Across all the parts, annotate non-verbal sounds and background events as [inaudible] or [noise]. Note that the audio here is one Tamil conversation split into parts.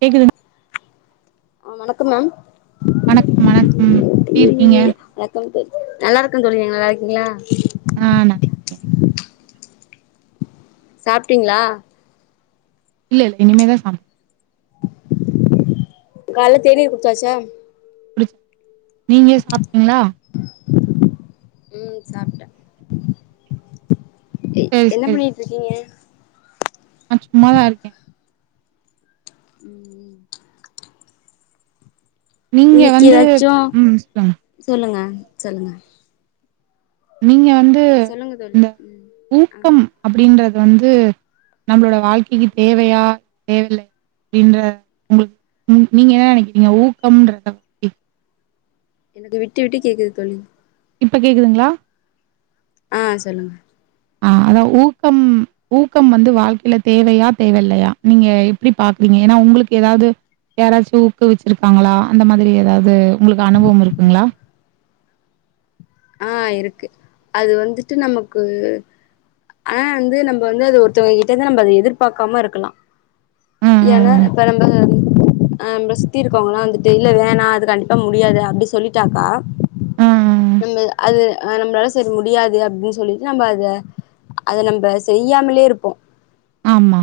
கேக்குதுன ஆ வணக்கம் மேம் வணக்கம வணக்கம் எப்டி இருக்கீங்க நல்லாருக்கேன் தோழி நல்லாருக்கிங்களா ஆ நல் சாப்டீங்களா இல்ல இனிமேதான் சா காலைல தேநீர் குடுச்சாச்சா குடுச் நீங்க சாப்டீங்களா ம் சாப்ட எ சரி என்ன சரி பண்ணிட்டு இருக்கீங்க நா சும்மாதா இருக்கே ம் ம் நீங்க வந்து ம் சொல்லுங்க சொல்லுங்க சொல்லுங்க நீங்க வந் சொல்லுங்க தோழி உம் ஆஹ் அப்டின்றது வந்து நம்மளோட வாழ்க்கைக்கு தேவையா தேவ இல்லையா அப்டின்ற உங்களுக்கு உ நீங்க என்ன நினைக்கிறீங்க ஊக்கம்ன்றத பத்தி எனக்கு விட்டு விட்டு கேக்குது தோழி இப்ப கேக்குதுங்களா ஆ சொல்லுங்க ஆ அதா ஊக்கம் ஊக்கம் வந்து வாழ்க்கைல தேவையா தேவ இல்லயா நீங்க எப்டி பாப்பீங்க ஏன்னா உங்களுக்கு ஏதாவ்து யாராச்சு ஊக்குவிச்சுருக்காங்ளா அந்த மாதிரி எதாவது உங்ளுக்கு அனுபவம் இருக்குங்களா ஆ இருக்கு அது வந்துட்டு நமக்கு ஆ வந்து நம்ப வந்து அது ஒருத்தவங்ககிட்டதா நம்ப அத எதிர்பாக்காம இருக்கலா ம், ஏன்னா ம், ம். இப்ப நம் [unintelligible] ஆஹ் நம்ள சுத்தி இருக்கோங்கல்லா வந்துட்டு இல்ல வேணா அது கண்டிப்பா முடியாது அப்படி சொல்லிட்டாக்கா ம், ம். நம்மது அது ஆ நம்ளால சரி முடியாது அப்டி சொல்லிட்டு நம்ப அத அத நம்ப செய்யாமலே இருப்போ ஆமா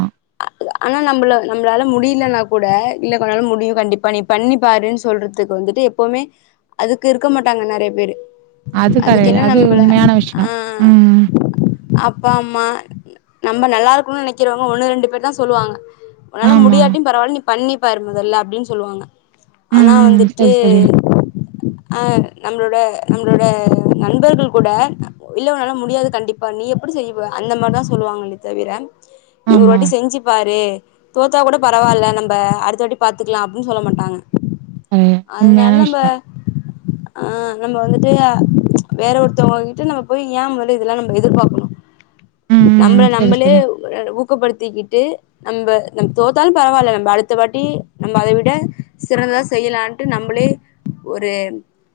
ஆனா நம்ள நம்ளால முடிலனா கூட இல்ல கொனால முடியு கண்டிப்பா நீ பண்ணி பாருன் சொல்றதுக்கு வந்துட்டு எப்பவ்மே அதுக்கு இருக்க மாட்டாங்க நெறைய பேரு அது அதுக்கு கரைய என்ன அது நம்மள உண்மையான ஆ விஷ்யோ உம் அப்பா மா நம்ம நல்லா இருக்குணு நினைக்கிறவ்ங்க ஒண்ணு ரெண்டு பேர் தா சொல்லுவாங்க ஒன்னால ஆமா. முடியாட்டி பரவால நீ பண்ணி பாரு முதல்ல அப்டின் சொல்வாங்க ம், ஆனா ம். வந்துட்டு சரி, சரி. ஆஹ் நம்ளோட நம்ளோட நண்பர்கள் கூட இல்ல உனால முடியாது கண்டிப் பா நீ எப்டி செய்வ அந்த மார்தா சொல்லுவாங்ளே தவிர நீ ஒரு ஆமா. வாட்டி செஞ்சு பாரு தோத்தா கூட பரவால்ல நம்ப அடுத்த வாட்டி பாத்துக்லா அப்டின் சொல்ல மாட்டாங்க அது உண்மையான அதுனால் நம்ப விஷயம். ஆஹ் நம்ம வந்துட்டு அ வேற ஒருத்தவ்ங்க வந்து நம்ம போய் ஏன் மொதலே இதெல்லா நம் எதிர்பாக்ணு ம், நம்ள ம். சரி, நம்பளே சரி. [unintelligible] ஊக் க்க படுத்திக்கிட்டு நம்ப நம் தோத்தாலு பரவால நம்ப அடுத்த வாட்டி நம்ம அத விட சிறந்ததா செய்யலான்ட்டு நம்பளே ஒரு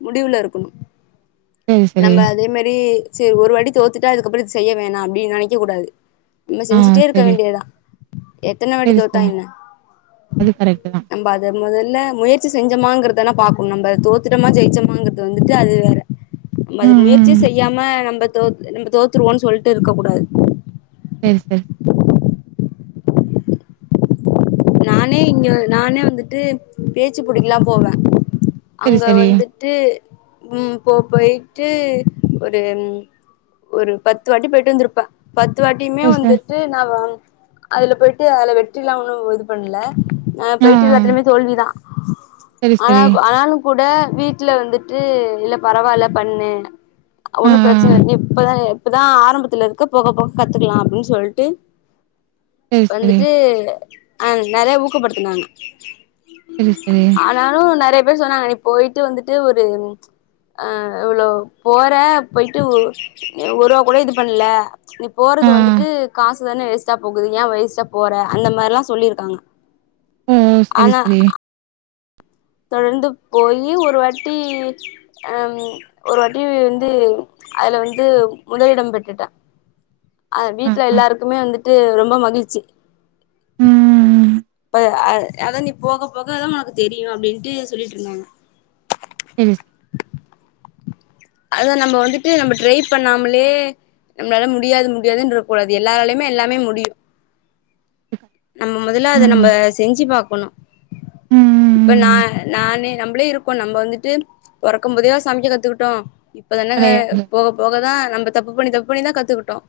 முடிவுல இருக்குணு சரி, சரி. நம்ப அதே மாரி சேர் ஒரு வாட்டி தோத்து டா இதுக்கப்பரொ இது செய்ய வேணா அப்டி நெனைக்க கூடாது நம்ம ஆ செஞ்சுட்டே இருக்க சரி. வேண்டியதா எத்தன வாட்டி சரி, தோத்தா சரி. என்ன அது கரெக்ட்டு தான். நம்ப அத முதல்ல முயற்சி செஞ் தெம்மாங்கிருதனா பாக்குன் நம்ப தோத்துட்டமா ஜெய்ச்சமாங்றது வந்துட்டு அது வேற நம்ம அது ம், முயற்சி ம். செய்யாம நம்பத் [unintelligible] நம்ம தோத்துருவோ சொல்ட்டு இருக்க கூடாது [inaudible] நானே இங்க நானே வந்துட்டு பேச்சு போட்டிக்லா போவே சரி, அங்க சரி. வந்துட்டு உம் போ போய்ட்டு ஒரு ஒரு பத்து வாட்டி போய்ட்டு வந்துருப்ப பத்து வாட்டியுமே சரி, சார். வந்துட்டு நா வா அதுல போய்ட்டு அதுல வெற்றிலா ஒண்ணு இது புண்ல ஆ பேய்ட்டு எலலாத்துலுமே தோல்விதா சரி, சரி. ஆனாகு ஆனாலு கூட வீட்ல வந்துட்டு இல்ல பரவால்ல பண்ணு ஆ, ஒண்ணு ஆ. பிரச்சனல்ல இப்பதா இப்பதா ஆரம்பத்துல இருக்கு போக போக கத்துக்குலா அப்டின் சொல்ட்டு சரி, சரி. வந்துட்டு அ நெறைய ஊக்கப்படுத்துனாங்க சரி, சரி. ஆனாலோ நெறையப் அப்பவே சொன்னாங்க நீ போயிட்டு வந்துட்டு ஒரு அ இவ்ளோ போற போயிட்டு ஒ நீ ஒரூவா கூட இது பண்ல நீ ஆ. போறது வந்துட்டு காசு தான வேஸ்ட்டா போகுது ஏ வேஸ்ட்டா போற அந்த மாரில்லாஸ் சொல்லியிருக்காங்க ம் ம் செரி சரி தொடர்ந்து போயி ஒரு வாட்டி ம் ஒரு வாட்டி வந்து அதுல வந்து முதலிடம் பெற்றுட்ட அ ஆ, வீட்ல ஆ. எல்லாருக்குமே வந்துட்டு ரொம்ப மகிழ்ச்சி ம். இப்ப அ அதா நீ போக போகதா ஒனக்கு தெரியோ அப்டின்ட்டு சொல்லிட்ருந்தாங்க சரி, சரி. அதா நம்ம வந்துட்டு நம்ம ட்ரை பண்ணாமலே நம்ளால முடியாது முடியாதுன்றுக்க கூடாது எல்லாராலயுமே எல்லாமே முடியும் நம்ம மொதல்ல அத நம்ப ம். செஞ்சு பாக்கணோ இப்ப நா ம். நானே நம்பளே இருக்கோ நம்ப வந்துட்டு பொறக்கு போதே வா சமைக்க கத்துக்குட்டோ இப்பதானங்க கிடையாது. போக போகதா நம்ப தப்பு பண்ணி தப் இப்படிதா கத்துக்குட்டோ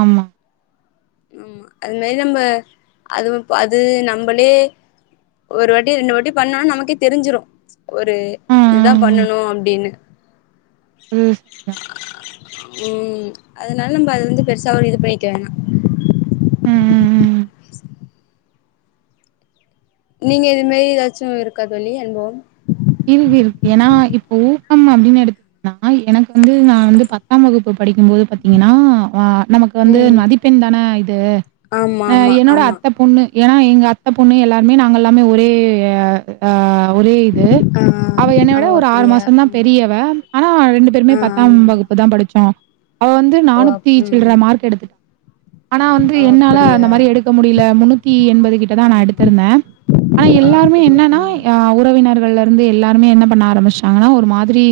ஆமா ஆமா அது மாரி நம்ப அது அது நம்பளே ஒரு வாட்டி ரெண்டு வாட்டி பண்னோண்ணா நமக்கே தெரிஞ்சிறோ ஒரு ஆ, ஆ, இதுதா பண்ணணோ அப்டின்னு ம் ம் அதனால நம்ப அத வந்து பெருசா ஒரு இது பண்ணிக்க வேணா ம், ம், ம். நீங்க இது மேரி ஏதாச்சு இருக்கா தோலி அனுபவம் இருக் இருக் ஏன்னா இப்ப ஊக்கம் அப்டின்னு எடுத்துன்னா எனக்கு வந்து நா வந்து பத்தாம் வகுப்பு படிக்கும் போது பாத்தீங்கன்னா வ நமக்கு வந்து ம் மதிப்பெண் தான இது ஆமா அ ஆமா என்னோட ஆமா அத்த பொண்ணு ஏன்னா எங்க அத்த பொண்ணு எல்லாருமே நாங்கெல்லாமே ஒரே அ அ அவரே இது அவ என்ன ஆ ஓ விட ஒரு ஆறு அப்டியா மாசந்தா ம் பெரியவ ஆனா ரெண்டு பேருமே ஆ ஆம் பத்தாம் வகுப்பு தா படிச்சோ அவ வந்து ஓ நானூத்தி சில்ற ம் மார்க் எடுத்துட் ஆனா வந்து ஓ என்னால அந்த அப்டியா மாரி எடுக்க முடில முன்னூத்தி என்பது கிட்டதா நா ஆமா எடுத்திருந்தே ஆனா ஓ எல்லாருமே அப்டியா என்னன்னா ம் அ உறவினர் இருந்து எல்லாருமே என்ன பண்ண ஆரம்பிச்சாங்கனா ஒரு மாதிரி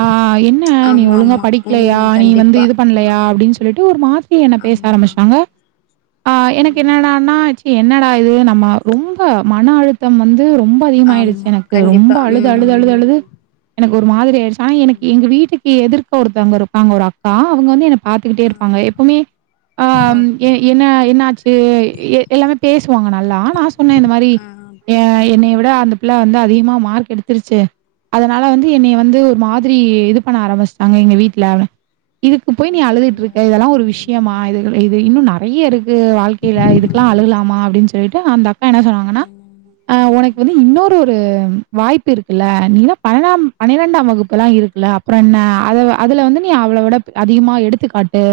ஆ என்ன நீ ஆமா ஒலுங்கா ஆமா படிக்கலயா ம் நீ வந்து கண்டிப்பா இது பண்லயா அப்டின்னு ம் சொல்லிட்டு ஒரு மாதிரி என்ன பேச ஆமா ஆமா ஆரம்பிஸ்ட்டாங்க ஆ எனக்கு ஆமா ஆமா என்னடானா என்னடா இது நம்ம ரொம்ப மன அழுத்தம் வந்து து ரொம்ப அதிகமாயிடுச்சு ஆமா எனக் இது ரொம்ப கண்டிப்பா அழுது அழுது அழுது ம் ஆமா ஆமா அழுது எனக்கு ஒரு மாதிரி ஆயிடுச்சு ஆனா எனக்கு எங்க வீட்டுக்கு எதிர்க ஒருத்தங்கருப்பாங்க ஒரு அக்கா அவங்க வந்து என்ன பாத்துக்கிட்டேருப்பாங்க ஆ எப்போமே ஆ ஓகே எ என்ன ம் என்னாச்சு எ எ எல்லாமே வாங்க நல்லா நா சொன்னே இந்த மாரி ஆ ஏ அப்ப என்னையவிட ம் அந்த புள்ள வந்து அது மா மார்க் எடுத்துருச்சு அதனால வந்து ஆ என்னைய வந்து ஒரு மாதிரி இது பண்ண ஆரம்பிச்ட்டாங்க எங்க வீட்ல அவன் இதுக்கு போய் ஓ நீ அப்டியா அழுதுட்ருக்க இதெல்லா ஒரு விஷயமா ம் இது இது இன்னு ந பைய ருக் கு வாழ்க்கைல இதுக்கெலா ஆமா அழுலாமா அப்டின் சொல் [unintelligible] அந்த ஆ என்ன சொன்னா ங்கனா ஆமா ஆ ஒனக்கு ம் வந்து இன்னொரு [unintelligible] வாய்ப்பு இருக்குல நீலா பன்னென்டாம் பன்னிரெண்டாம் வகுப்பு எல்லா இருக்குல அப்பற என்ன அத அதுல வந்து நீ அவள விட அதிகமா எடுத்துக்காட்டு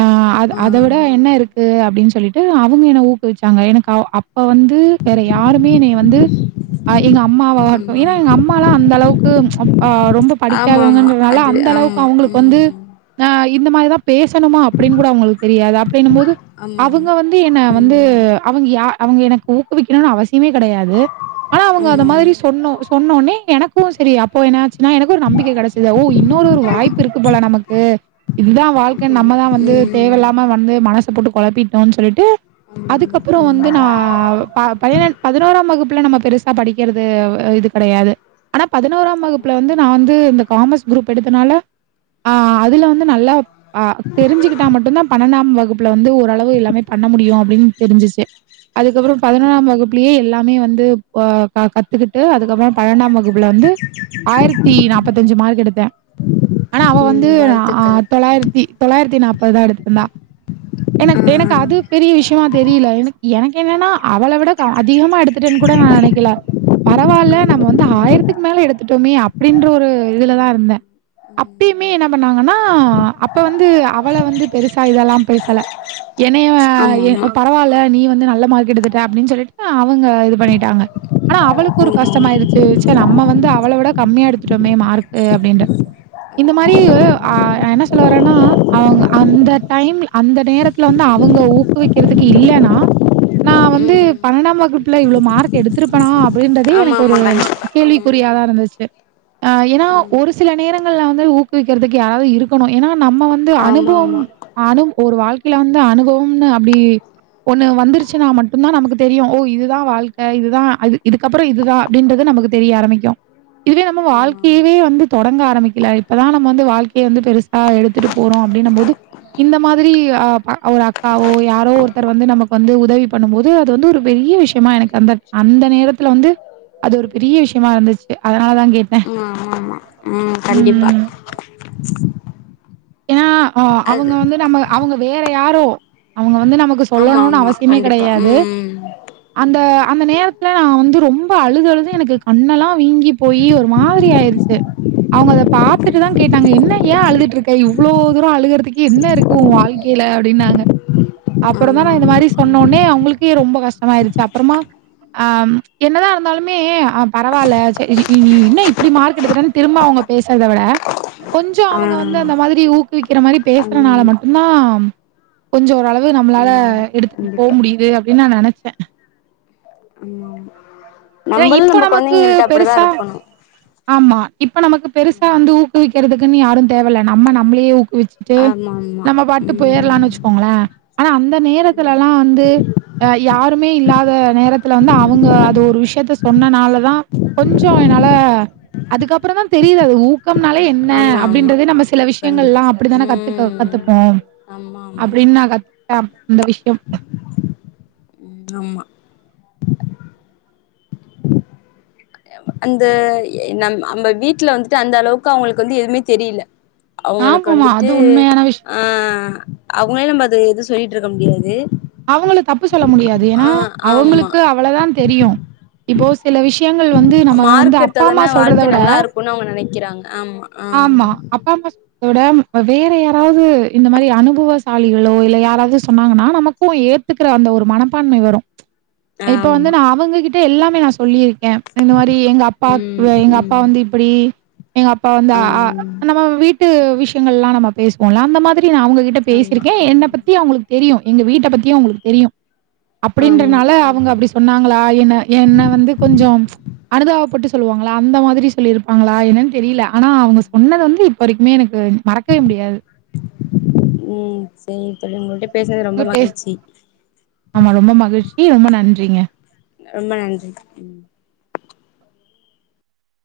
ஆ அத ஆ அத விட என்ன இருக்கு ப்டின்னு சொல்லிட்டு அவுங்க என்ன ஊக்குவிச்சாங்க எனக்கு அவ் அப்ப வந்து வேற யாருமே நீ வந்து ஆ எங்க அப் [unintelligible] ஏனா எங்க அம்ம லா அந்த அளவுக்கு ஆ ரொம்ப ஆமா ஆமா ஆமா ஆமா படிக்காதவங்கனால அது அந்த அளவுக்கு ஆமா அவுங்களுக்கு வந்து ம் ஆ ஆ இந்த மாரி தா பேசணுமா அப்டின் கூட அவங்களுக்கு தெரியாது அப்டின்னும் போது ஆமா அவுங்க ஆமா வந்து என்ன வந்து ம் அவங்கியா அவுங்க எனக்கு ஊக்குவிக்கிறணு அவஸ் [unintelligible] கெடையாது ஆனா அவங் அது ஆமா மாரி ஆமா சொன்னோ சொன்னோனே எனக் போ சரி அப்போ எனாச் ன்னா எனக்கு ஒரு நம்பிக்கை கெடைச்சது ஓ இன்னொரு ரு வாய்ப்பு இருக்கு போல நமக்கு இதுதா வாழ்க்க ஆமா நம்மதா வந்து ம் தேவைல்லாம வந்து மனச போட்டு குழப்பிட்டோன் சொல்லிட்டு ஆமா ஆமா அதுக்கப்பற ம் வந்து ஆமா நா ஆமா ப பதினென் பதினோராம் வகுப்புல நம்ம அ படிக்கிறது இது கெடையாது ஆனாப் பதினோரா வகுப்புல வந்து நா வந்து இந்த காமஸ் குரூப் எடுத்தனால ஆ அதுல வந்து நல்லா ஆ தெரிஞ்சுகிட்டா மட்டுந்தா பன்னென்டாம் வகுப் ப்ல வந்து ஓரளவு எல்லாமே பண்ண முடியு அப்டின் தெரிஞ்சிச்சு அதுக்கபுற ஆ பதினொனா ம் வகுப்புலயே எல்லாமே வந்து ஓ க- கத்துக்கிட்டு அதுக்கபுற பன்னென்டா வகுப்பு புல வந்து ஆயிரத்தி நாப்பத்தஞ்சு மார்க் எடுத்தே ஆனா அவ வந்து ஆ வாழ்த்துக்கள் தொள்ளாயிரத்தி தொள்ளாயிரத்தி நாப்பது தா எடுத்துருந்தா ஆ எனக் எனக்கு அது பெரிய விஷயமா தெரியல எனக் எனக்கு என்னன்னா அவள விட க அதிகமா எடுத்துட்டேன்னு கூட நா நெனைக்கல ஆ பரவால்ல ஆமா நம்ம வந்து ஆயிரத் இதுக்கு மேல எடுத்துட்டோமே அப்படின்ற ஒரு இதுலதா இருந்த அப்பியுமே என்ன பண்ணாங்கனா ஆ அப்ப வந்து அவள வந்து பெருசா இதெல்லா பேசல என்னைய ஆமா எ ஆமா பரவால்ல நீ வந்து நல்ல மாதி கிட்டதட்ட அப்டின் சொல்லிட்டு அவங்க இது பண்ணிட்டு [unintelligible] ஆனா அவளுக்கு ஆமா ஒரு கஷ்டமாயுருச்சு [unintelligible] நம்ம வந்து அவள விட கம்மியா எடுத்துட்டோமே மார்க்கு அப்டினு இந்த மாரி அ என்ன சொல்ல வரன்னா அந்த டைம் அந்த நேரத்துல வந்து அவங்க ஊக்குவிக்குறதுக்கு இல்லன்னா நா வந்து ம் பண்ணெண்டாம் வகுப்புல இவ்ளோ மார்க் எடுத்துருப்பனா அப்டின்றதே எனக்கு ஒரு கேள்விக்குறியாதாருந்துச்சு ஆ ஏனா ஒரு சில நேரங்கள்ல வந்து ஊக்குவிக்கிறதுக்கு யாராது இருக்கணு ஏனா நம்ம வந்து ஆமா ஆமா கண்டிப்பா ம் ம் ஆமா ஆமா ஆமா அனுபவம் ஆமா அனு ஒரு வாழ்க் [unintelligible] வந்து அனுபவம்னு அப்டி ஒண்ணு வந்துருச்சுன்னா மட்டுதா நமக்கு தெரியு ஓ இதுதா வாழ்க்கை க இதுதா அது இதுக்கப்புற இதுதா அப்டின்றது நமக்கு தெரிய ஆரம்பிக்கு இதுவே நம்ம ம் வாழ்க்கையவே வந்து தொடங்க ஆரம்பிக்கல இப்பதா நம்ம வந்து வாழ்க்கைய வந்து பெருசா எடுத்துட்டு போறோ அப்டின்னு போது இந்த மாதிரி ஆ ஒரு அக்காவோ யாரோ ஒருத்தர் வந்து நமக்கு வந்து உதவி பண்ணு போது அது வந்து ஒரு பெரிய விஷயமா எனக்கு அந்த அந்த நேரத்துல வந்து அது ஒரு பெரிய விஷயமாருந்துச்சு அதனாலதா கேட்ட ஆமா ஆமா ம் கண்டிப்பா ஏனா ஆ அவங்க அது வந்து நம்ம அவங்க வேற யாரோ அவங்க வந்து நமக்கு ஆமா சொல்லணுனு ஆமா அவசியமே கண்டிப்பா கெடையாது ம் அந்த அந்த நேரத்துல நா வந்து ரொம்ப அழுது அழுது எனக்கு கண்ணெல்லா வீங்கி போயி ஒரு மாதிரி ஆயிருச்சு அவங்க அத பாத்தட்டுதா கேட்டாங்க என்ன ஏன் அழுதுட்ருக்க இவ்ளோ தூர அழுகுறதுக்கு என்னருக்கு உன் வாழ்க்கைல அப்டின்னாங்க ஆமா அப்றதா நா ஆமா இந்த மாரி சொன்னோனே அவங்களுக்கே ரொம்ப கஷ்டமாயிடுச்சு அப்றமா ஆ என்னதாருந்தாலுமே ஆ பரவால்ல செரி இ வி என்ன இப்டி மார்க் எடுத்துட்டன்னு திரும்ப அவங்க பேசுறத விட கொஞ்சோ அவங்க ஆமா வந்து அந்த மாதிரி ஊக்குவிக்கிற மாரி ஆமா ஆமா ஆமா ஆ பேசுறனால ஆமா மட்டுதா கொஞ்சோ ஓரளவு நம்மளால ஆமா எடுத்துட்டு போக ஆமா முடியுது அப்டின்னு நா நினைச்சே ஆமா கண்டிப்பா ஆமா ஆமா ஏ நம்மளு இப்ப நம்ம நமக்கு கொழந்தைங்கள்ட்ட அப்டிதா பெருசா இருக்கணு ஆமா இப்ப நமக்கு பெருசா வந்து ஊக்குவிக்கறதுக்கு [unintelligible] யாரு தேவல்ல நம்ப நம்ளே உக்கு ச்சுட்டு ஆமா ஆமா நம்ம பாட்டு ம் போயிடலானு வச்சுக்கோங்களேன் ஆனா அந்த நேரத்துலலா ம் வந்து யாருமே இல்லாத அந்த நேரத்துல வந்து அவங்க அது ஒரு விஷய [unintelligible] சொன்னனால தா கொஞ்சோ என்னால அதுக்கப்புறதா தெரியு அது உ கம்னாலே என்ன ஆமா ஆமா அப்டின்றத நம்ம சில விஷயங்கள கண்டிப்பா அப்டித்தான கத்துக்க ம் கத்துப்போ ஆமா ஆமா அப்டின்னு ந பம் இந்த விஷயம் ம் ஆமா அந்த ய நம் நம்ம வீட்டுல வந்துட்டு அந்த அளவுக்கு அவங்களுக்கு வந்து எதுவுமே தெரில அவங்களுக்கு ஆமாமா. வந்துட்டு அது உண்மையான விஷயம். அஹ் அவங்களல்ல [unintelligible] தேதி சொல்லிட்டு இருக்க முடியாது அவங்கள தப்பு சொல்ல முடியாது ஏன்னா ஆ ஆமா அவங்களுக்கு அவ்ளதா தெரியு இப்போ சில விஷயங்கள் வந்து நம்ம வந்து மார்க் அப்பா அம்மா சொல்றத விட கிரங் ஆமா அப்பா அம்மா [unintelligible] இப்போ வேற யாராவது இந்த மாரி அனுபவசாலிகளோ இல்ல யாராவது சொன்னாங்கன்னா நமக்கு ஏத்துக்கற அந்த ஒரு மனப்பான்மை வரும் இப்ப வந்து ஆமா நா அவங் கிட் எல்லாமே நா சொல்லியிரு ஏ இந்த மாரி எங்க அப்பா ம் ஆ எங்க அப்பா ம் வந்து இப்படி எங் அப் அப்பா வந்த ஆ ஆம் நம்ம வீட் பக் ட்டு விஷயங்கள் எல்லாம் நம்ம பேசுவோம்ல அந்த மாதிரி [unintelligible] அவங்க கிட்ட ஆமா பேசிருக்கேன் என்னை ம் பத்தி அவங்களுக்கு தெரியும் எங்க வீட்ட பத்தியும் அவங்களுக்கு தெரியும் ஆமா அப்படின்றனால அவங்க ம் அப்படி சொன்னாங்களா என்ன என்னை வந்து கொஞ்சம் அனுதாபப் பட்டு சொல்லுவாங்களா அந்த மாதிரி சொல்லியிருப்பாங்களா என்னன்னு தெரியல ஆனா அவங்க சொன்னது வந்து இப்ப வரைக்குமே எனக் க்கு மறக்கவே முடியாது ம் சேரி விடு பேசனது ரொம்ப உங்க பேச மகிழ்ச்சி ஆமா ரொம்ப மகிழ்ச்சி. ரொம்ப நன்றிங்க. ரொம்ப நன்றி ம்